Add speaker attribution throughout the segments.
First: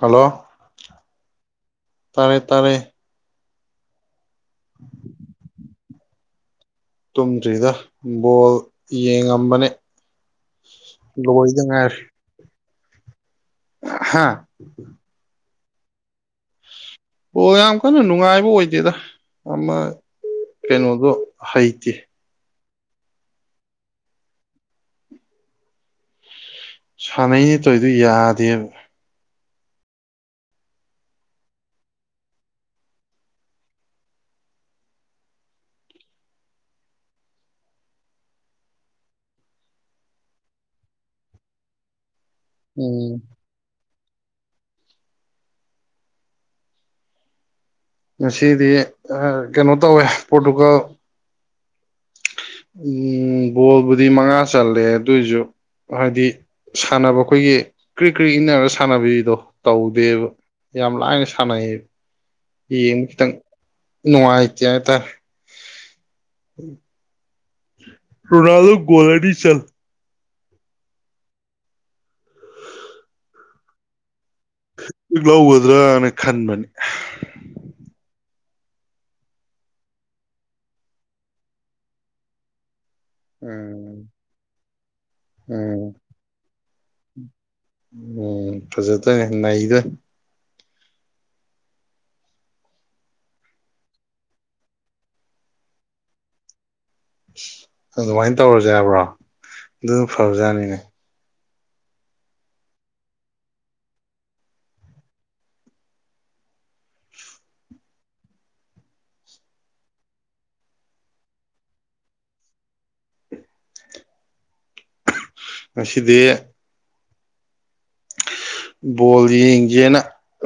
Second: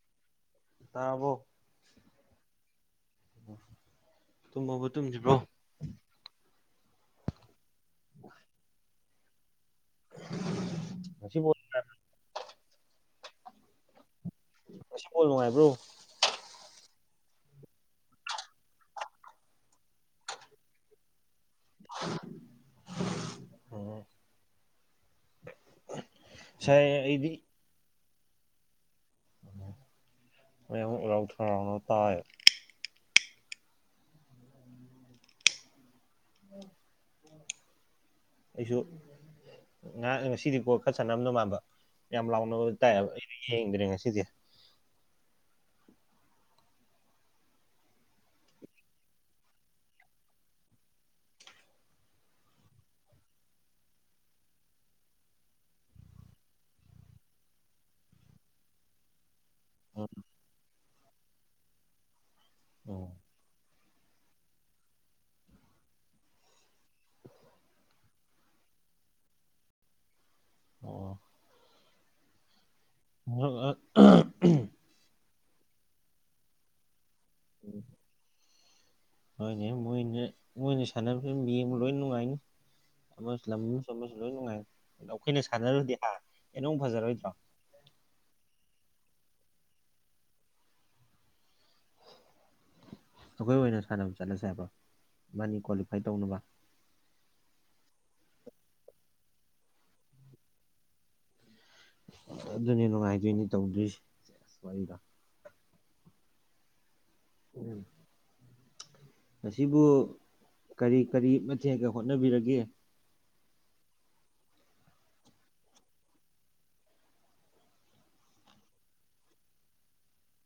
Speaker 1: hello
Speaker 2: ꯇꯥꯔꯕꯣ
Speaker 1: ꯇꯥꯔꯦ ꯇꯥꯔꯦ
Speaker 2: ꯇꯨꯝꯃꯥꯕꯣ ꯇꯨꯝꯗꯔꯤꯕꯣ
Speaker 1: ꯇꯨꯝꯗ꯭ꯔꯤꯗꯥ ꯕꯣꯜ ꯌꯦꯡꯉꯝꯕꯥꯅꯦ
Speaker 2: ꯉꯁꯤ ꯕꯣꯜ
Speaker 1: ꯂꯣꯏꯗ ꯉꯥꯏꯔꯤ ꯍꯥꯥ
Speaker 2: ꯉꯁꯤ ꯕꯣꯜ ꯅꯨꯉꯥꯏꯕ꯭ꯔꯣ
Speaker 1: ꯕꯣꯜ ꯌꯥꯝ ꯀꯟꯅ ꯅꯨꯡꯉꯥꯏꯕ ꯑꯣꯏꯗꯦꯗ ꯑꯃꯥ ꯀꯩꯅꯣꯗꯨ ꯍꯩꯇꯦ
Speaker 2: ꯑ ꯉꯁꯥꯏ ꯑꯩꯗꯤ
Speaker 1: ꯁꯥꯟꯅꯩꯅꯦ ꯇꯧꯔꯤꯗꯣ ꯌꯥꯗꯦꯕ
Speaker 2: ꯃꯌꯥꯝ ꯎꯔꯥꯎ ꯊꯥꯔꯥꯎꯕ ꯇꯥꯏ ꯑꯩꯁꯨ ꯉꯁꯤꯗꯤ ꯒꯣꯜ ꯈꯔ ꯆꯟꯅꯥꯔꯝꯗꯧ ꯃꯥꯟꯕ ꯌꯥꯝ ꯂꯥꯎꯅꯕꯗꯣ ꯇꯥꯏꯌꯦꯕ
Speaker 1: ꯎꯝ
Speaker 2: ꯑꯩꯗꯤ ꯌꯦꯡꯗ꯭ꯔꯦ ꯉꯁꯤꯗꯤ
Speaker 1: ꯉꯁꯤꯗꯤ ꯑꯥ ꯀꯩꯅꯣ ꯇꯧꯋꯦ ꯄꯣꯔꯇꯨꯒꯜ ꯑꯝ ꯒꯣꯜꯕꯨꯗꯤ ꯃꯉꯥ ꯆꯜꯂꯦ ꯑꯗꯣꯏꯖꯨ ꯍꯥꯏꯗꯤ ꯁꯥꯟꯅꯕ ꯑꯈꯣꯏꯒꯤ ꯀ꯭ꯔꯤꯛ ꯀ꯭ꯔꯤꯛ ꯏꯟꯅꯔꯒ ꯁꯥꯟꯅꯕꯤꯗꯣ ꯇꯧꯗꯦꯕ ꯌꯥꯝ ꯂꯥꯏꯅ ꯁꯥꯟꯅꯩ ꯌꯦꯡꯕ ꯈꯤꯇꯪ ꯅꯨꯡꯉꯥꯏꯇꯦ ꯍꯥꯏꯇꯔꯦ
Speaker 2: [inaudible]
Speaker 1: ꯔꯣꯅꯥꯜꯗꯣ ꯒꯣꯜ ꯑꯅꯤ ꯆꯟ
Speaker 2: ꯑꯣ [unintelligible]
Speaker 1: ꯂꯧꯒꯗ꯭ꯔꯥꯅ ꯈꯟꯕꯅꯤ
Speaker 2: ꯑꯝ ꯍꯣꯏꯅꯦ ꯃꯣꯏꯅꯦ ꯃꯣꯏꯅ ꯁꯥꯟꯅꯕꯗꯤ ꯌꯦꯡꯕ ꯂꯣꯏ ꯅꯨꯡꯉꯥꯏꯅꯤ ꯑꯃꯥꯁꯨ ꯂꯝ ꯑꯃꯥꯁꯨ
Speaker 1: ꯎꯝ
Speaker 2: ꯑꯃꯥꯁꯨ ꯂꯣꯏ ꯅꯨꯡꯉꯥꯏ ꯑꯩꯈꯣꯏꯅ
Speaker 1: ꯎꯝ
Speaker 2: ꯁꯥꯟꯅꯔꯨꯔꯗꯤ ꯍꯥ ꯍꯦꯟꯅ ꯑꯃꯨꯛ ꯐꯖꯔꯣꯏꯗ꯭ꯔꯣ
Speaker 1: ꯑꯝ ꯐꯖꯥꯗꯣꯏꯅꯦ ꯅꯩꯗꯣꯏꯅꯦ
Speaker 2: ꯑꯈꯣꯏ ꯑꯣꯏꯅ ꯁꯥꯟꯅꯕ ꯆꯠꯂꯁꯦ ꯍꯥꯏꯕ꯭ꯔꯣ ꯏꯕꯥꯟꯅꯤ ꯀ꯭ꯋꯥꯂꯤꯐꯥꯏ ꯇꯧꯅꯕ
Speaker 1: ꯑꯗꯨꯃꯥꯏꯟ ꯇꯧꯔꯁꯦ ꯍꯥꯏꯕ꯭ꯔꯣ ꯑꯗꯨꯅ ꯐꯥꯕꯖꯥꯠꯅꯤꯅꯦ
Speaker 2: ꯑꯗꯨꯅꯦ ꯅꯨꯡꯉꯥꯏꯗꯣꯏꯅꯤ ꯇꯧꯗꯣꯏꯁꯦ ꯋꯥꯔꯤꯗꯣ ꯑꯝ ꯉꯁꯤꯕꯨ ꯀꯔꯤ ꯀꯔꯤ ꯃꯊꯦꯛꯒ ꯍꯣꯠꯅꯕꯤꯔꯒꯦ
Speaker 1: ꯉꯁꯤꯗꯤ ꯕꯣꯜ ꯌꯦꯡꯁꯦꯅ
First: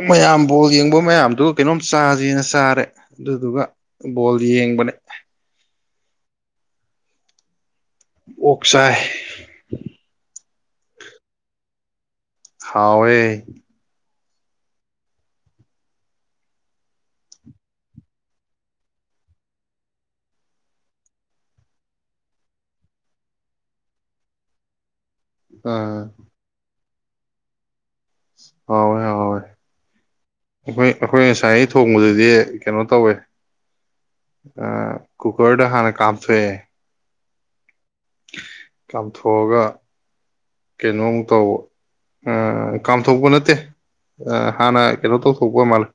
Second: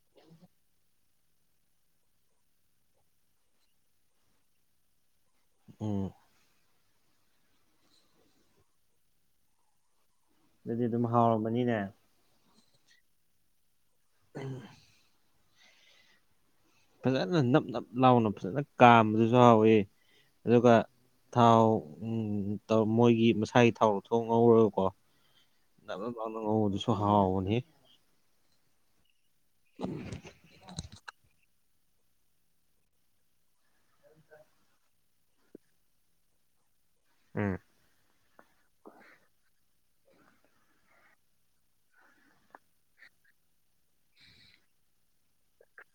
Speaker 1: ꯃꯌꯥꯝ ꯕꯣꯜ ꯌꯦꯡꯕ ꯃꯌꯥꯝꯗꯨ ꯀꯩꯅꯣꯝ ꯆꯥꯁꯦꯅ ꯆꯥꯔꯦ ꯑꯗꯨꯏꯗꯨꯒ ꯕꯣꯜ ꯌꯦꯡꯕꯅꯦ
Speaker 2: ꯑꯝ
Speaker 1: ꯑꯣꯛ ꯆꯥꯏ
Speaker 2: ꯑꯗꯨꯗꯤ ꯑꯗꯨꯝ ꯍꯥꯎꯔꯝꯃꯅꯤꯅꯦ
Speaker 1: ꯍꯥꯎꯋꯦ
Speaker 2: ꯑꯗꯨꯅꯤ ꯐꯥꯖꯅ ꯅꯞ ꯅꯞ ꯂꯥꯎꯅ ꯐꯥꯖꯅ ꯀꯥꯝꯕꯁꯨ ꯍꯥꯎꯋꯤ ꯑꯗꯨꯒ ꯊꯥꯎ ꯑꯝ ꯃꯣꯏꯒꯤ ꯃꯁꯥꯒꯤ ꯊꯥꯎ ꯂꯧꯊꯣꯡ ꯉꯧꯔꯒ ꯀꯣ ꯅꯞ
Speaker 1: ꯑꯥ
Speaker 2: ꯅꯞ ꯂꯥꯎꯅ ꯉꯧꯕꯗꯨꯁꯨ ꯍꯥꯎꯕꯅꯤ
Speaker 1: ꯍꯥꯎꯋꯦ ꯍꯥꯎꯋꯦ
Speaker 2: ꯑꯝ
Speaker 1: ꯑꯩꯈꯣꯏ ꯑꯩꯈꯣꯏ ꯉꯁꯥꯏ ꯑꯩꯅ ꯊꯣꯡꯕꯗꯨꯗꯤ ꯀꯩꯅꯣ ꯇꯧꯋꯦ ꯑꯥ ꯀꯨꯀ꯭ꯔꯗ ꯍꯥꯟꯅ ꯀꯥꯞꯊꯣꯛ ꯑꯦ
Speaker 2: ꯑꯝ
Speaker 1: ꯀꯥꯝꯊꯣꯛꯑꯒ ꯀꯩꯅꯣꯝꯃꯨꯛ ꯇꯧꯟꯑ ꯀꯥꯝꯊꯣꯛꯄ ꯅꯠꯇꯦ ꯑ ꯍꯥꯟꯅ ꯀꯩꯅꯣ ꯇꯧꯊꯣꯛꯄ ꯑꯣꯏ ꯃꯥꯜꯂꯦ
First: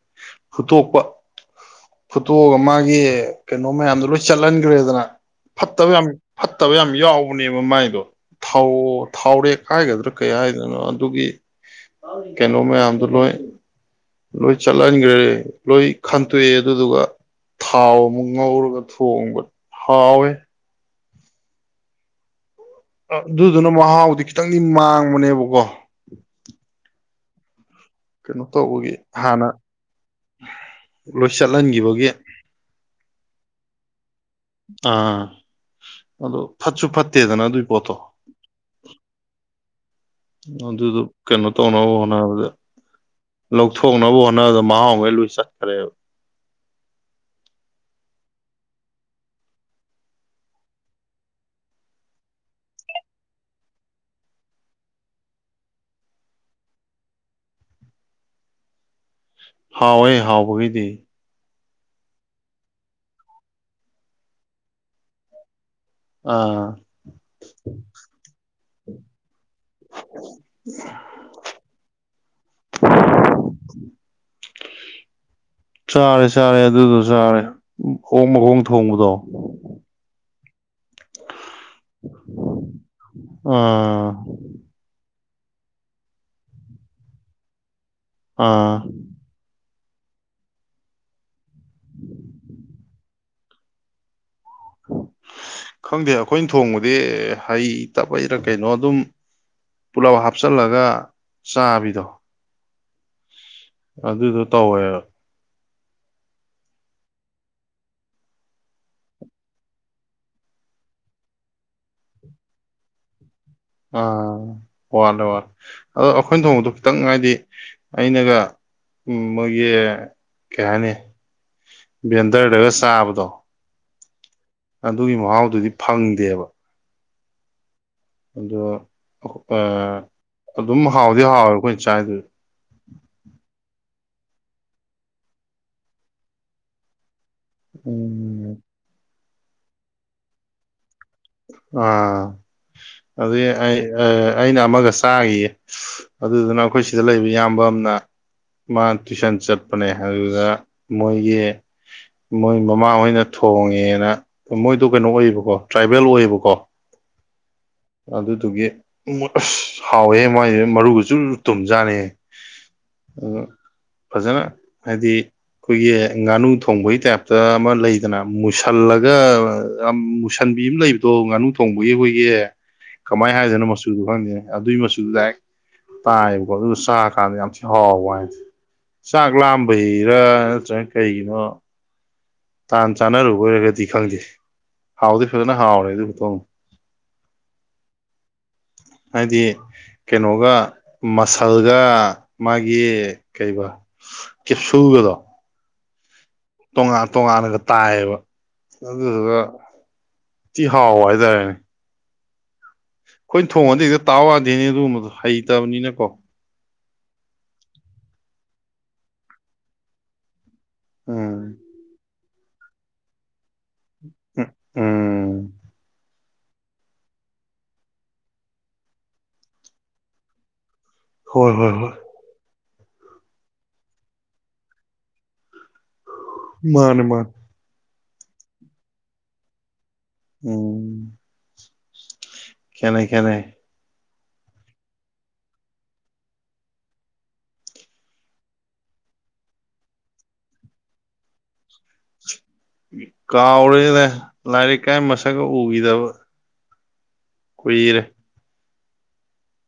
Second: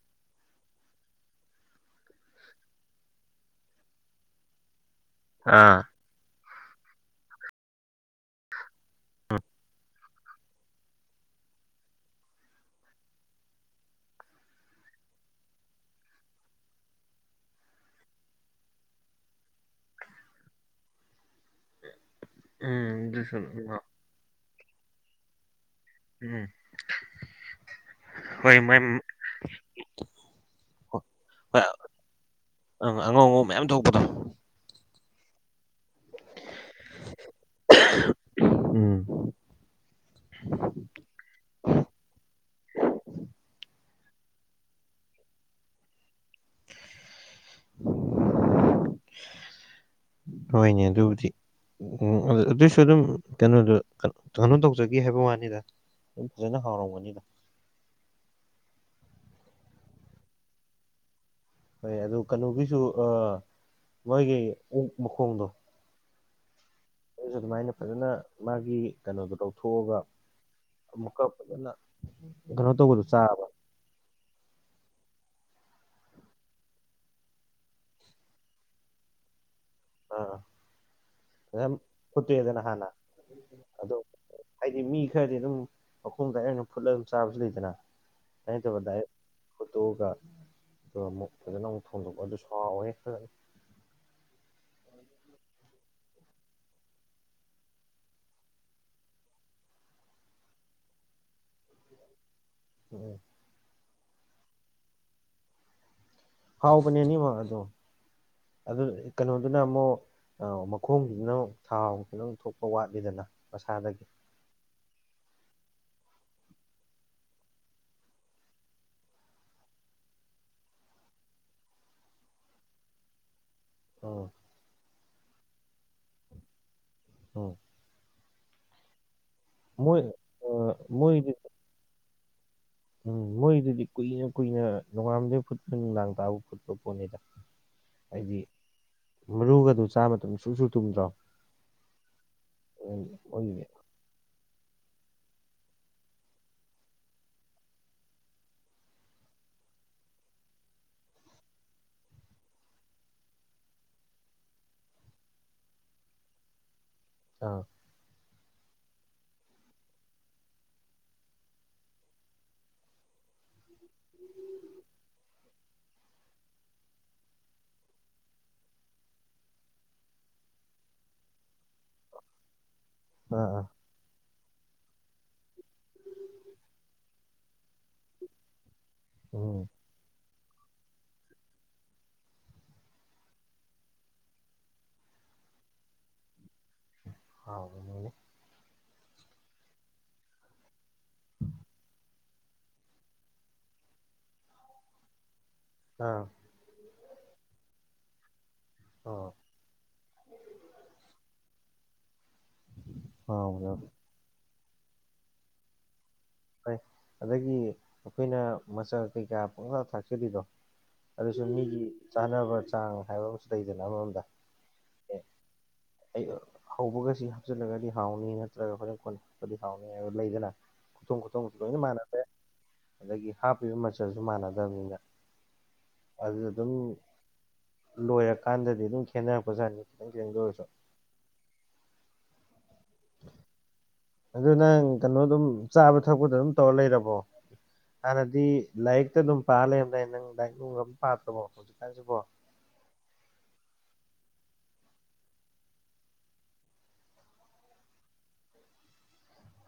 Speaker 1: ꯐꯨꯠꯇꯣꯛꯄ ꯐꯨꯠꯇꯣꯛꯑꯒ ꯃꯥꯒꯤ ꯀꯩꯅꯣ ꯃꯌꯥꯝꯗꯣ ꯂꯣꯏ ꯆꯠꯍꯟꯈ꯭ꯔꯦꯗꯅ
Speaker 2: ꯑꯥ
Speaker 1: ꯐꯠꯇꯕ ꯌꯥꯝ ꯐꯠꯇꯕ ꯌꯥꯝ ꯌꯥꯎꯕꯅꯦꯕ ꯃꯥꯏꯗꯣ ꯊꯥꯎ ꯊꯥꯎꯔꯦꯛ ꯍꯥꯏꯒꯗ꯭ꯔꯥ ꯀꯩ ꯍꯥꯏꯗꯣꯏꯅꯣ ꯑꯗꯨꯒꯤ ꯀꯩꯅꯣ ꯃꯌꯥꯝꯗꯨ ꯂꯣꯏ ꯂꯣꯏ ꯆꯠꯍꯟꯈ꯭ꯔꯦ ꯂꯣꯏ ꯈꯟꯇꯣꯛꯑꯦ ꯑꯗꯨꯗꯨꯒ ꯊꯥꯎ ꯑꯃꯨꯛ ꯉꯧꯔꯒ ꯊꯣꯡꯕ ꯍꯥꯎꯋꯦ
Speaker 2: ꯎꯝ ꯑꯗꯨꯁꯨ
Speaker 1: ꯑꯗꯨꯗꯨꯅ ꯃꯍꯥꯎꯗꯤ ꯈꯤꯇꯪꯗꯤ ꯃꯥꯡꯕꯅꯦꯕꯀꯣ
Speaker 2: ꯎꯝ
Speaker 1: ꯀꯩꯅꯣ
Speaker 2: ꯍꯣꯏ ꯃꯥꯏ
Speaker 1: ꯇꯧꯕꯒꯤ ꯍꯥꯟꯅ ꯂꯣꯏ ꯆꯠꯍꯟꯈꯤꯕꯒꯤ
Speaker 2: ꯑꯪ ꯑꯉꯥꯎ ꯑꯉꯥꯎ ꯃꯌꯥꯝ ꯊꯣꯛꯄꯗꯣ
Speaker 1: ꯑꯥ ꯑꯗꯣ ꯐꯠꯁꯨ ꯐꯠꯇꯦꯗꯅ ꯑꯗꯨꯏ ꯄꯣꯠꯇꯣ
Speaker 2: ꯎꯝ
Speaker 1: ꯑꯗꯨꯗꯨ ꯀꯩꯅꯣ ꯇꯧꯅꯕ ꯍꯣꯠꯅꯕꯗ ꯂꯧꯊꯣꯛꯅꯕ ꯍꯣꯠꯅꯕꯗ ꯃꯍꯥꯎꯈꯩ ꯂꯣꯏ ꯆꯠꯈ꯭ꯔꯦꯕ
Speaker 2: ꯍꯣꯏꯅꯦ ꯑꯗꯨꯕꯗꯤ ꯎꯝ ꯑꯗꯨ ꯑꯗꯨꯏꯁꯨ ꯑꯗꯨꯝ ꯀꯩꯅꯣꯗꯣ ꯀꯩꯅꯣꯝ ꯇꯧꯖꯒꯦ ꯍꯥꯏꯕ ꯋꯥꯅꯤꯗ ꯑꯗꯨꯝ ꯐꯖꯅ ꯍꯥꯎꯔꯝꯒꯅꯤꯗ
Speaker 1: ꯍꯥꯎꯋꯦ ꯍꯥꯎꯕꯒꯤꯗꯤ
Speaker 2: ꯍꯣꯏ ꯑꯗꯨ ꯀꯩꯅꯣꯒꯤꯁꯨ ꯑ ꯃꯣꯏꯒꯤ ꯑꯣꯛ ꯃꯈꯣꯡꯗꯣ
Speaker 1: ꯑ
Speaker 2: ꯑꯗꯨꯁꯨ ꯑꯗꯨꯃꯥꯏꯅ ꯐꯖꯅ ꯃꯥꯒꯤ ꯀꯩꯅꯣꯗꯣ ꯂꯧꯊꯣꯛꯑꯒ ꯑꯃꯨꯛꯀ ꯐꯖꯅꯀ ꯩꯅꯣ ꯇꯧꯕꯗꯣ ꯆꯥꯔꯕ [unintelligible]
Speaker 1: ꯆꯥꯔꯦ ꯆꯥꯔꯦ ꯑꯗꯨꯗꯣ ꯆꯥꯔꯦ ꯑꯣꯡ ꯃꯈꯣꯡ ꯊꯣꯡꯕꯗꯣ
Speaker 2: ꯑꯥ ꯐꯖꯥꯅ ꯐꯨꯠꯇꯣꯛꯑꯦꯗꯅ ꯍꯥꯟꯅ ꯑꯗꯨ
Speaker 1: ꯑꯥ
Speaker 2: ꯍꯥꯏꯗꯤ ꯃꯤ ꯈꯔꯗꯤ ꯑꯗꯨꯝ ꯃꯈꯣꯡ ꯗꯥꯔꯦꯛ ꯑꯣꯏꯅ ꯐꯨꯠꯂꯒ ꯑꯗꯨꯝ ꯆꯥꯕꯁꯨ ꯂꯩꯗꯅ ꯑꯗꯨꯃꯥꯏꯅ
Speaker 1: ꯑꯥ
Speaker 2: ꯇꯧꯕ ꯗꯥꯏꯔꯦꯛ ꯐꯣꯇꯣꯛꯑꯒ ꯑꯗꯨꯒ ꯑꯃꯨꯛ ꯐꯖꯅ ꯑꯃꯨꯛ ꯊꯣꯡꯗꯣꯛꯄ ꯑꯗꯨꯁꯨ ꯍꯥꯎꯋꯦ ꯐꯖꯅ
Speaker 1: ꯈꯪꯗꯦ ꯑꯩꯈꯣꯏꯅ ꯊꯣꯡꯕꯗꯤ ꯍꯩ ꯇꯕꯩꯔ ꯀꯩꯅꯣ ꯑꯗꯨꯝ ꯄꯨꯂꯞ ꯍꯥꯞꯆꯤꯜꯂꯒ ꯆꯥꯕꯤꯗꯣ
Speaker 2: ꯎꯝ
Speaker 1: ꯑꯗꯨꯗꯣ ꯇꯧꯋꯦꯕ
Speaker 2: ꯍꯥꯎꯕꯅꯦꯅꯤꯃꯛ ꯑꯗꯣ ꯑꯗꯨ ꯀꯩꯅꯣꯗꯨꯅ ꯑꯃꯨꯛ ꯑꯧ ꯃꯈꯣꯡꯁꯤꯅ ꯑꯃꯨꯛ ꯊꯥꯎ ꯈꯤꯇꯪ ꯊꯣꯛꯄ ꯋꯥꯠꯂꯤꯗꯅ ꯃꯁꯥꯗꯒꯤ
Speaker 1: ꯑꯥ ꯋꯥꯠꯂꯦ ꯋꯥꯠꯂꯦ ꯑꯗꯣ ꯑꯩꯈꯣꯏꯅ ꯊꯣꯡꯕꯗꯣ ꯈꯤꯇꯪ ꯍꯥꯏꯗꯤ ꯑꯩꯅꯒ ꯎꯝ ꯃꯣꯏꯒꯤ ꯀꯩ ꯍꯥꯏꯅꯤ ꯚꯦꯟꯗꯔꯗꯒ ꯆꯥꯕꯗꯣ
Speaker 2: ꯑꯣꯝ
Speaker 1: ꯑꯗꯨꯒꯤ ꯃꯍꯥꯎꯗꯨꯗꯤ ꯐꯪꯗꯦꯕ
Speaker 2: ꯑꯣ
Speaker 1: ꯑꯗꯣ ꯑ
Speaker 2: ꯃꯣꯏ ꯑꯥ
Speaker 1: ꯑꯗꯨꯝ ꯍꯥꯎꯗꯤ
Speaker 2: ꯃꯣꯏꯗꯤ
Speaker 1: ꯍꯥꯎꯋꯦ ꯑꯩꯈꯣꯏꯅ ꯆꯥꯏꯗꯨꯗꯤ
Speaker 2: ꯎꯝ ꯃꯣꯏꯗꯨꯗꯤ ꯀꯨꯏꯅ ꯀꯨꯏꯅ ꯅꯨꯉꯥꯟꯕꯗꯒꯤ ꯐꯨꯠꯄ ꯅꯨꯡꯗꯥꯡ ꯇꯥꯕ ꯐꯨꯠꯄ ꯄꯣꯠꯅꯤꯗ
Speaker 1: ꯎꯝ
Speaker 2: ꯍꯥꯏꯗꯤ ꯃꯔꯨꯒꯗꯨ ꯆꯥ ꯃꯇꯝꯗ ꯁꯨꯁꯨ ꯇꯨꯝꯗ꯭ꯔꯣ
Speaker 1: ꯑꯥ ꯑꯗꯒꯤ
Speaker 2: ꯃꯣꯏꯒꯤꯗꯤ
Speaker 1: ꯑꯩ ꯑꯩꯅ ꯑꯃꯒ ꯆꯥꯈꯤꯌꯦ ꯑꯗꯨꯗꯨꯅ ꯑꯩꯈꯣꯏ ꯁꯤꯗ ꯂꯩꯕ ꯏꯌꯥꯝꯕ ꯑꯃꯅ ꯃꯥ ꯇꯨꯏꯁꯟ ꯆꯠꯄꯅꯦ ꯑꯗꯨꯗ ꯃꯣꯏꯒꯤ ꯃꯣꯏ ꯃꯃꯥꯍꯣꯏꯅ ꯊꯣꯡꯉꯦꯅ ꯃꯣꯏꯗꯣ ꯀꯩꯅꯣ ꯑꯣꯏꯌꯦꯕꯀꯣ ꯇ꯭ꯔꯥꯏꯕꯦꯜ ꯑꯣꯏꯌꯦꯕ ꯀꯣ
Speaker 2: ꯑꯥ
Speaker 1: ꯑꯗꯨꯗꯨꯒꯤ ꯑꯁ ꯍꯥꯎꯋꯦ ꯃꯥꯏꯗꯨ ꯃꯔꯨꯒ ꯖꯨꯔ ꯇꯨꯝꯖꯥꯠꯅꯤꯍꯦ ꯑꯗꯨꯅ ꯐꯖꯅ ꯍꯥꯏꯗꯤ ꯑꯩꯈꯣꯏꯒꯤ ꯉꯥꯅꯨ ꯊꯣꯡꯕꯒꯤ ꯇꯥꯏꯞꯇ ꯑꯃ ꯂꯩꯗꯅ ꯃꯨꯁꯜꯂꯒ ꯁꯥꯟꯕꯤ ꯑꯃ ꯂꯩꯕꯗꯣ ꯉꯥꯅꯨ ꯊꯣꯡꯕꯒꯤ ꯑꯩꯈꯣꯏꯒꯤ ꯀꯃꯥꯏꯅ
Speaker 2: ꯑꯥ
Speaker 1: ꯍꯥꯏꯗꯨꯢꯅꯣ
Speaker 2: ꯑꯥ
Speaker 1: ꯃꯆꯨꯗꯨ ꯈꯪꯗꯦ ꯑꯗꯨꯒꯤ ꯃꯆꯨꯗꯨ ꯗꯥꯢꯔꯦꯛ ꯇꯥꯏꯑꯦꯕꯀꯣ ꯑꯗꯨꯒ ꯆꯥꯛ ꯀꯥꯟꯗ ꯌꯥꯝ ꯊꯤ ꯍꯥꯎ ꯋꯥꯅꯤꯗ ꯍꯥꯏꯗꯤ ꯆꯥꯛ
Speaker 2: ꯎꯝ
Speaker 1: ꯂꯥꯝꯕꯩꯔ ꯅꯠꯇ꯭ꯔꯒꯅ ꯀꯩꯒꯤꯅꯣ ꯇꯥꯟ ꯆꯥꯟꯅꯔꯨꯕꯒꯤꯔ ꯈꯪꯗꯦ ꯍꯥꯎꯗꯤ ꯐꯖꯅ ꯍꯥꯎꯔꯦ ꯑꯗꯨ ꯈꯨꯊꯣꯡ
Speaker 2: ꯑꯥꯎ [unintelligible]
Speaker 1: ꯍꯥꯏꯗꯤ ꯀꯩꯅꯣꯒ ꯃꯁꯜꯒ ꯃꯥꯒꯤ ꯀꯩꯔꯤꯕ ꯆꯦꯞꯁꯨꯒꯗꯣ
Speaker 2: ꯑꯥ
Speaker 1: ꯇꯣꯉꯥꯟ ꯇꯣꯉꯥꯟꯅꯒ ꯇꯥꯏꯌꯦꯕ
Speaker 2: ꯑꯥ
Speaker 1: ꯑꯗꯨꯗꯨꯒ ꯌꯥꯝ ꯊꯤ ꯍꯥꯎꯕ ꯍꯥꯏꯇꯥꯔꯦꯅꯦ ꯑꯩꯈꯣꯏꯅ ꯊꯣꯡꯉꯗꯤ
Speaker 2: ꯍꯥꯎꯕꯅꯦ
Speaker 1: ꯍꯦꯛꯇ ꯇꯥꯎ ꯋꯥꯗꯦꯅꯦ ꯑꯗꯨꯒꯨꯝꯕꯗꯨ ꯍꯩꯇꯕꯅꯤꯅꯀꯣ
Speaker 2: ꯍꯣꯢ ꯑꯗꯒꯤ ꯑꯩꯈꯣꯏꯅ ꯃꯆꯥꯟ ꯀꯩꯀꯥ ꯄꯪꯊꯥꯛ ꯊꯥꯛꯆꯥꯔꯤꯗꯣ
Speaker 1: ꯎꯝ
Speaker 2: ꯑꯗꯨꯁꯨ ꯃꯤꯒꯤ ꯆꯥꯅꯕ ꯆꯥꯡ ꯍꯥꯏꯕ ꯑꯃ ꯂꯩꯗꯅ ꯑꯃꯔꯣꯝꯗ
Speaker 1: ꯎꯝ ꯎꯝ
Speaker 2: ꯑꯍꯧꯕꯒ ꯁꯤ ꯍꯥꯞꯆꯤꯜꯂꯒꯗꯤ ꯍꯥꯎꯅꯤ ꯅꯠꯇ꯭ꯔꯒ ꯍꯣꯔꯦꯟ ꯀꯣꯟꯅ ꯍꯥꯞꯄꯗꯤ ꯍꯥꯎꯅꯤ ꯍꯥꯏꯕ ꯂꯩꯗꯅ ꯈꯨꯊꯣꯡ
Speaker 1: ꯍꯣꯏ
Speaker 2: ꯈꯨꯊꯣꯡꯁꯨ
Speaker 1: ꯍꯣꯏ
Speaker 2: ꯂꯣꯏꯅ
Speaker 1: ꯍꯣꯏ
Speaker 2: ꯃꯥꯟꯅꯗ꯭ꯔꯦ ꯑꯗꯒꯤ ꯍꯥꯞꯄꯤꯕ ꯃꯆꯜꯁꯨ ꯃꯥꯟꯅꯗꯕꯅꯤꯅ ꯑꯗꯨꯅ ꯑꯗꯨꯝ
Speaker 1: ꯃꯥꯅꯦ ꯃꯥꯅꯦ
Speaker 2: ꯂꯣꯏꯔꯀꯥꯟꯗꯗꯤ ꯑꯗꯨꯝ ꯈꯦꯠꯅꯔꯛꯄꯖꯥꯠꯅꯤ ꯈꯤꯇꯪ ꯈꯤꯇꯪꯗ ꯑꯣꯏꯔꯁꯨ
Speaker 1: ꯈꯦꯟꯅꯩ ꯈꯦꯟꯅꯩ
Speaker 2: ꯑꯗꯨ ꯅꯪ ꯀꯩꯅꯣ ꯑꯗꯨꯝ ꯆꯥꯕ ꯊꯛꯄꯗ ꯑꯗꯨꯝ ꯇꯧꯔ ꯂꯩꯔꯕꯣ ꯍꯥꯟꯅꯗꯤ ꯂꯥꯏꯔꯤꯛꯇ ꯑꯗꯨꯝ ꯄꯥ ꯂꯩꯔꯝꯗꯥꯏ ꯅꯪ ꯂꯥꯏꯔꯤꯛ ꯅꯨꯡꯒ ꯑꯗꯨꯝ ꯄꯥꯗ꯭ꯔꯕꯣ ꯍꯧꯖꯤꯛꯀꯥꯟꯁꯤꯕꯣ
Speaker 1: ꯀꯥꯎꯔꯦꯗ ꯂꯥꯏꯔꯤꯛ ꯀꯥꯏ ꯃꯁꯛꯀ ꯎꯈꯤꯗꯕ ꯀꯨꯢꯔꯦ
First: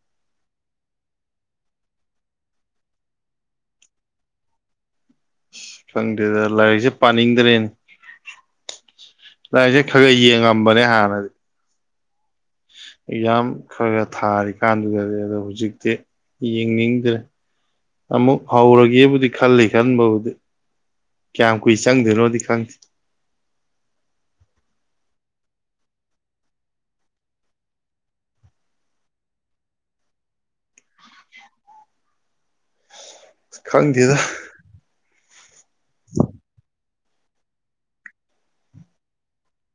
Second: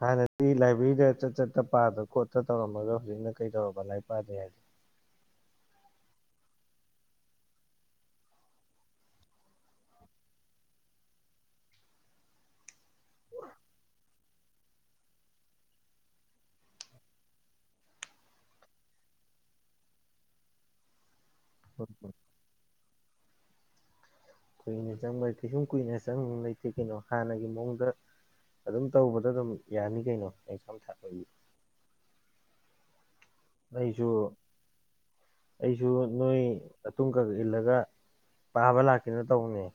Speaker 2: ꯍꯥꯟꯅꯗꯤ ꯂꯥꯏꯕ꯭ꯔꯦꯔꯤꯗꯒ ꯆꯠ ꯆꯠꯇꯅ ꯄꯥꯗ ꯈꯣꯠꯇꯅ ꯇꯧꯔꯝꯃꯒ ꯍꯧꯖꯤꯛꯅ ꯀꯩꯗꯧꯔꯕ ꯂꯥꯏꯔꯤꯛ ꯄꯥꯗꯦ ꯍꯥꯏꯔꯗꯤ
Speaker 1: ꯈꯪꯗꯦꯗ ꯂꯥꯏꯔꯤꯛꯁꯦ ꯄꯥꯅꯤꯡꯗ꯭ꯔꯦꯅꯦ ꯂꯥꯏꯔꯤꯛꯁꯦ ꯈꯔ ꯈꯔ ꯌꯦꯡꯉꯝꯕꯅꯦ ꯍꯥꯟꯅꯗꯤ ꯑꯦꯛꯖꯥꯝ ꯈꯔ ꯈꯔ ꯊꯥꯔꯤꯀꯥꯟꯗꯨꯗꯗꯤ ꯑꯗꯣ ꯍꯧꯖꯤꯛꯇꯤ ꯌꯦꯡꯅꯤꯡꯗ꯭ꯔꯦ ꯑꯃꯨꯛ ꯍꯧꯔꯒꯦꯕꯨꯗꯤ ꯈꯜꯂꯤ ꯈꯟꯕꯕꯨꯗꯤ ꯀꯌꯥꯝ ꯀꯨꯏꯅ ꯆꯪꯗꯣꯏꯅꯣꯗꯤ ꯈꯪꯗꯦ
Speaker 2: ꯀꯨꯏꯅ ꯆꯪꯕ ꯀꯩꯁꯨꯝ ꯀꯨꯏꯅ ꯆꯪ ꯂꯩꯇꯦ ꯀꯩꯅꯣ ꯍꯥꯟꯅꯒꯤ ꯃꯑꯣꯡꯗ ꯑꯗꯨꯝ ꯇꯧꯕꯗ ꯑꯗꯨꯝ ꯌꯥꯅꯤ ꯀꯩꯅꯣ ꯑꯦꯛꯖꯥꯝ ꯊꯥꯕꯒꯤ ꯑꯩꯁꯨ
Speaker 1: ꯈꯪꯗꯦꯗ
Speaker 2: ꯑꯩꯁꯨ ꯅꯣꯏ ꯅꯇꯨꯡ ꯈꯔ ꯈꯔ ꯏꯜꯂꯒ ꯄꯥꯕ ꯂꯥꯛꯀꯦꯅ ꯇꯧꯕꯅꯦ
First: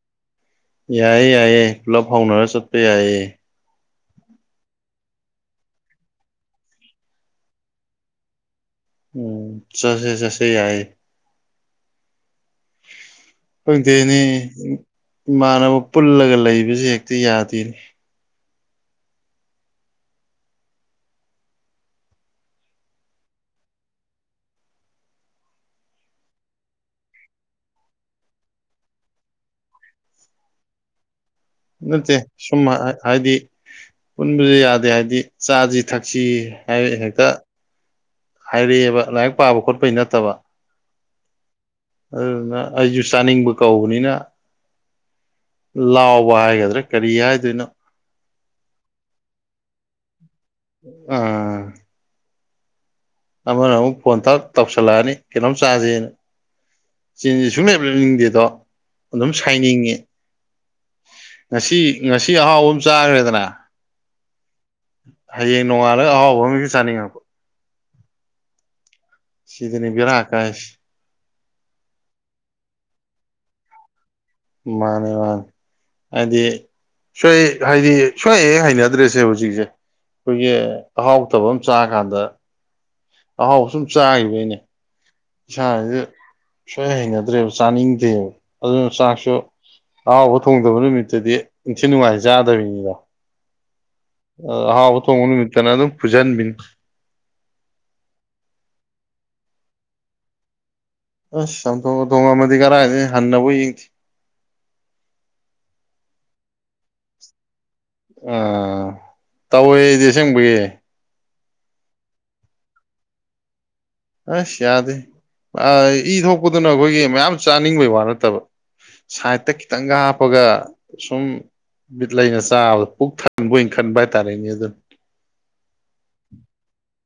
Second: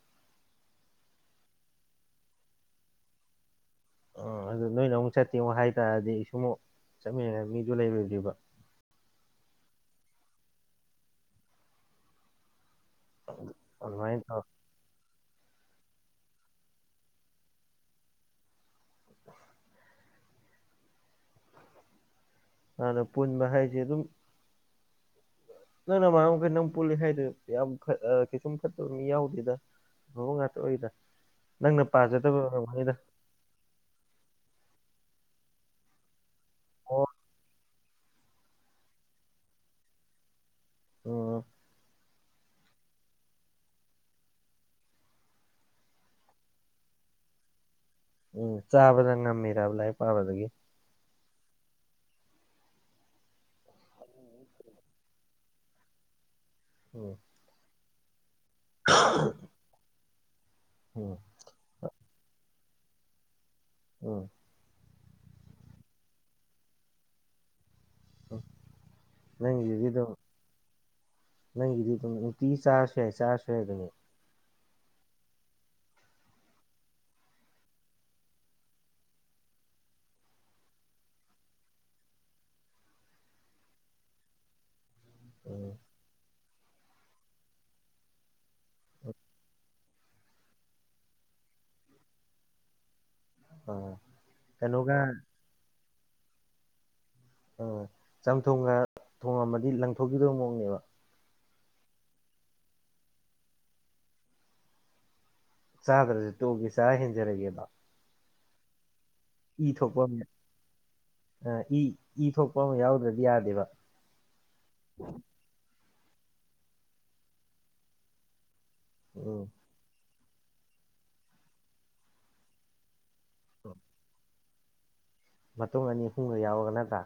Speaker 1: ꯌꯥꯏꯌꯦ ꯌꯥꯏꯌꯦ ꯄꯨꯂꯞ ꯍꯧꯅꯔ ꯆꯠꯄ ꯌꯥꯏꯌꯦ
Speaker 2: ꯑꯥ ꯑꯗꯨ ꯅꯣꯏꯅ ꯑꯃꯨꯛ ꯆꯠꯇꯦ ꯍꯥꯏꯇꯥꯥꯔꯗꯤ ꯑꯩꯁꯨ ꯑꯃꯨꯛ ꯆꯠꯃꯤꯟꯅꯅꯤꯡꯉꯥꯢ ꯃꯤꯗꯨ ꯂꯩꯔꯣꯢꯗꯨꯢꯕ
Speaker 1: ꯎꯝ ꯆꯠꯁꯦ ꯆꯠꯁꯦ ꯌꯥꯏꯌꯦ ꯈꯪꯗꯦꯅꯦ
Speaker 2: ꯑꯗꯨꯃꯥꯏꯅ ꯇꯧꯔ
Speaker 1: ꯏꯃꯥꯟꯅꯕ ꯄꯨꯜꯂꯒ ꯂꯩꯕꯁꯦ ꯍꯦꯛꯇ ꯌꯥꯗꯦꯅꯦ
Speaker 2: ꯏꯁꯩ [unintelligible] ꯑꯗꯥ ꯄꯨꯟꯕ ꯍꯥꯏꯁꯦ ꯑꯗꯨꯝ ꯅꯪ ꯅꯃꯥꯟꯅꯕ ꯄꯨꯜꯂꯦ ꯍꯥꯏꯗꯣ ꯌꯥꯝ ꯀꯩꯁꯨꯝ ꯐꯠꯇꯕ ꯃꯤ ꯌꯥꯎꯗꯦꯗ [unintelligible] ꯉꯥꯇ ꯎꯏꯗ
Speaker 1: ꯅꯠꯇꯦ ꯁꯨꯝ ꯍꯥ ꯍꯥꯏꯗꯤ ꯄꯨꯟꯕꯖꯦ ꯌꯥꯗꯦ ꯍꯥꯏꯗꯤ ꯆꯥꯖꯤ ꯊꯛꯁꯤ ꯍꯥꯏꯔꯛ ꯑꯦ
Speaker 2: ꯑꯣ
Speaker 1: ꯍꯦꯛꯇꯥ ꯍꯥꯏꯔꯛ ꯑꯦꯕ ꯂꯥꯏꯔꯤꯛ ꯄꯥꯕ ꯈꯣꯠꯄꯩ ꯅꯠꯇꯕ
Speaker 2: ꯑꯣ
Speaker 1: ꯑꯗꯨꯗꯨꯅ ꯑꯩꯖꯨ ꯆꯥꯅꯤꯡꯕ ꯀꯧꯕꯅꯤꯅ ꯂꯥꯎꯕꯥ ꯍꯥꯏꯒꯗ꯭ꯔꯥ ꯀꯔꯤ ꯍꯥꯏꯗꯣꯏꯅꯣ
Speaker 2: ꯎꯝ ꯆꯥꯕꯗ ꯉꯝꯃꯤꯔꯥꯕ ꯂꯥꯏꯔꯤꯛ ꯄꯥꯕꯗꯒꯤ
Speaker 1: ꯑꯥ ꯑꯃꯅ ꯑꯃꯨꯛ ꯐꯣꯟ ꯇꯛ ꯇꯧꯁꯜꯂꯛ ꯑꯅꯤ ꯀꯩꯅꯣꯝ ꯆꯥꯥꯖꯦꯅ
Speaker 2: ꯎꯝ
Speaker 1: ꯆꯤꯟꯖꯦ ꯁꯨꯡꯂꯦꯞ ꯂꯦꯞꯅꯤꯡꯗꯦꯗꯣ ꯑꯗꯨꯝ ꯁꯥꯏꯅꯤꯡꯉꯤ
Speaker 2: ꯑꯣꯝ
Speaker 1: ꯉꯁꯤ ꯉꯁꯤ ꯑꯍꯥꯎꯕ ꯑꯃ ꯆꯥꯒ꯭ꯔꯦꯗꯅ
Speaker 2: ꯎꯝ
Speaker 1: ꯍꯌꯦꯡ ꯅꯣꯡꯉꯥꯜꯂꯒ ꯑꯍꯥꯎꯕ ꯑꯃꯥ ꯍꯦꯛꯇ ꯆꯥꯅꯤꯡꯉꯛꯄ
Speaker 2: ꯅꯪꯒꯤ
Speaker 1: ꯁꯤꯗꯅꯤ
Speaker 2: ꯃꯤꯗꯣ
Speaker 1: ꯕꯦꯔꯥ ꯀꯥꯏꯁꯦ
Speaker 2: ꯅꯪꯒꯤꯗꯤ ꯑꯗꯨꯝ ꯅꯨꯡꯇꯤꯒꯤ ꯆꯥꯔꯁꯨ ꯌꯥꯏ ꯆꯥꯔꯁꯨ ꯌꯥꯏ ꯗꯨꯅꯦ
Speaker 1: ꯃꯟꯅꯦ ꯃꯟꯅꯦ ꯍꯥꯏꯗꯤ ꯁꯣꯏ ꯍꯥꯏꯗꯤ ꯁꯣꯏ ꯍꯦꯛ ꯍꯩꯅꯗ꯭ꯔꯦ ꯑꯁꯦꯡꯕ ꯍꯧꯖꯤꯛꯁꯦ ꯑꯩꯈꯣꯏꯒꯤ ꯑꯍꯥꯎ ꯇꯕꯑꯝ ꯆꯥ ꯀꯥꯟꯗ ꯑꯍꯥꯎꯕꯥ ꯁꯨꯝ ꯆꯥꯒꯤꯕꯩꯅꯦ
Speaker 2: ꯎꯝ
Speaker 1: ꯏꯁꯥꯖꯤꯗ ꯁꯨꯛ ꯍꯩ ꯍꯩꯅꯗ꯭ꯔꯦꯕ ꯆꯥꯅꯤꯡꯗꯦꯕ ꯑꯗꯨꯅ ꯆꯥꯛꯁꯨ ꯑꯍꯥꯎꯕ ꯊꯣꯡꯗꯕ ꯅꯨꯃꯤꯠꯇꯗꯤ ꯏꯪꯊꯤ ꯅꯨꯡꯉꯥꯏ ꯆꯥꯗꯕꯤꯅꯤꯗꯣ
Speaker 2: ꯑꯥ ꯀꯩꯅꯣꯒ
Speaker 1: ꯑꯍꯥꯎꯕꯥ ꯊꯣꯡꯕ ꯅꯨꯃꯤꯠꯇꯅꯥ ꯑꯗꯨꯝ ꯐꯨꯖꯟꯕꯤꯅꯤ
Speaker 2: ꯑꯥ ꯆꯝꯊꯣꯡꯒ ꯊꯣꯡꯉꯝ ꯃꯗꯤ ꯂꯪꯊꯣꯛꯈꯤꯗꯧ ꯃꯑꯣꯡꯅꯦꯕ
Speaker 1: ꯑꯁ ꯆꯝꯊꯣꯡꯒꯥ ꯊꯣꯡꯉꯝꯃꯗꯤ ꯀꯔꯥꯏꯗꯩꯩ ꯍꯟꯅꯕꯨ ꯌꯦꯡꯗꯦ
Speaker 2: ꯆꯥꯗ꯭ꯔꯖꯨ ꯇꯣꯛ ꯑꯥꯒꯦ ꯆꯥ ꯍꯦꯟꯖꯔꯒꯦꯗꯣ
Speaker 1: ꯑꯥ
Speaker 2: ꯏ
Speaker 1: ꯇꯧꯋꯦ
Speaker 2: ꯊꯣꯛꯄ
Speaker 1: ꯑꯩꯗꯤ
Speaker 2: ꯑꯃ
Speaker 1: ꯑꯁꯦꯡꯕꯒꯤ
Speaker 2: ꯑꯥ ꯏ ꯏ ꯊꯣꯛꯄ ꯑꯃ ꯌꯥꯎꯗ꯭ꯔꯗꯤ ꯌꯥꯗꯦꯕ
Speaker 1: ꯑꯁ ꯌꯥꯗꯦ ꯑꯥ ꯏ ꯊꯣꯛꯄꯗꯨꯅ ꯑꯩꯈꯣꯏꯒꯤ ꯃꯌꯥꯝ ꯆꯥꯅꯤꯡꯕꯩ ꯋꯥ ꯅꯠꯇꯕ
Speaker 2: ꯎꯝ
Speaker 1: ꯁꯥꯏꯠꯇ ꯈꯤꯇꯪ ꯍꯥꯞꯄꯒ ꯁꯨꯝ ꯕꯤꯠ ꯂꯩꯅꯥ ꯆꯥꯕꯗꯣ ꯄꯨꯛꯊꯟ ꯊꯟꯕꯣꯏ ꯈꯟꯕ ꯍꯥꯏ ꯇꯥꯔꯦꯅꯦ ꯑꯗꯣ
Speaker 2: ꯃꯇꯣꯡ ꯑꯅꯤ ꯑꯍꯨꯝꯒ ꯌꯥꯎꯔꯒ ꯅꯠꯇ꯭ꯔꯥ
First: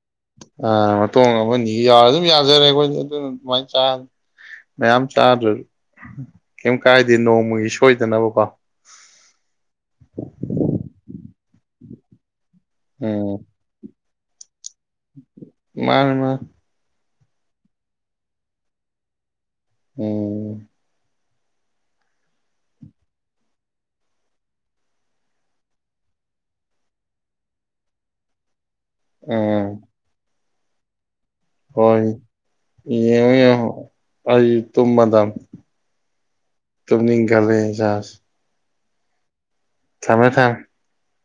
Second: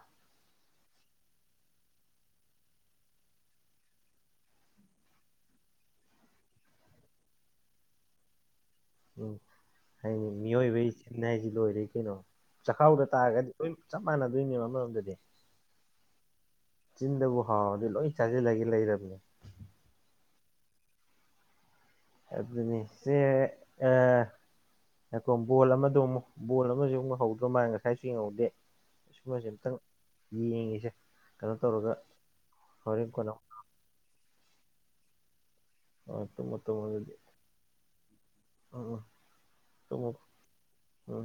Speaker 1: ꯑ ꯃꯇꯣꯡ ꯑꯃꯅꯤꯒ ꯌꯥꯎꯔꯗꯤ ꯑꯗꯨꯝ ꯌꯥꯖꯔꯦ ꯑꯩꯈꯣꯏꯗꯤ ꯑꯗꯨꯅ ꯑꯗꯨꯃꯥꯏꯅ ꯆꯥꯔꯦ ꯃꯌꯥꯝ ꯆꯥꯗ꯭ꯔꯖꯨ ꯀꯩꯝ ꯀꯥꯏꯗꯦ ꯅꯣꯡꯃꯒꯤ ꯁꯣꯏꯗꯅꯕꯀꯣ
Speaker 2: ꯎꯝ ꯍꯥꯏꯅꯤ ꯃꯤꯑꯣꯏꯕꯩ ꯆꯤꯟ ꯍꯥꯏꯖꯦ ꯂꯣꯏꯔꯦ ꯀꯩꯅꯣ ꯆꯥꯛꯈꯥꯎꯗ
Speaker 1: ꯎꯝ
Speaker 2: ꯇꯥꯔꯒꯗꯤ ꯂꯣꯏꯝ ꯆꯞ ꯃꯥꯟꯅꯗꯣꯏꯅꯦꯕꯥ ꯑꯃꯔꯣꯝꯗꯗꯤ
Speaker 1: ꯃꯥꯟꯅꯦ ꯃꯥꯟꯅꯦ
Speaker 2: ꯆꯤꯟꯗꯕꯨ ꯍꯥꯎꯔꯗꯤ ꯂꯣꯏ ꯆꯥꯖꯤꯜꯂꯒꯦ ꯂꯩꯔꯕꯅꯦ
Speaker 1: ꯎꯝ
Speaker 2: ꯑꯗꯨꯅꯤ ꯁꯦ ꯑ ꯉꯏꯈꯣ ꯕꯣꯜ ꯑꯃꯗꯨꯃꯨꯛ ꯕꯣꯜ ꯑꯃꯖꯨ ꯑꯃꯨꯛ ꯍꯧꯗ꯭ꯔꯣ ꯃꯟꯅꯦ ꯉꯁꯥꯏꯁꯨ ꯌꯦꯡꯍꯧꯗꯦ ꯁꯤꯃꯖꯦ
Speaker 1: ꯎꯝ
Speaker 2: ꯑꯝꯇꯪ ꯌꯦꯡꯒꯦꯁꯦ
Speaker 1: ꯍꯣꯏ ꯌꯦꯡꯉꯣ ꯌꯦꯡꯉꯣ ꯑꯩꯖꯨ ꯇꯨꯝꯃꯗꯝ ꯇꯨꯝꯅꯤꯡꯈꯠꯂꯛꯑꯦ ꯏꯁꯥꯁꯦ
Speaker 2: ꯑꯥ ꯇꯨꯝꯃꯨ
Speaker 1: ꯊꯝꯃꯦ ꯊꯝꯃꯦ
Speaker 2: ꯑꯥ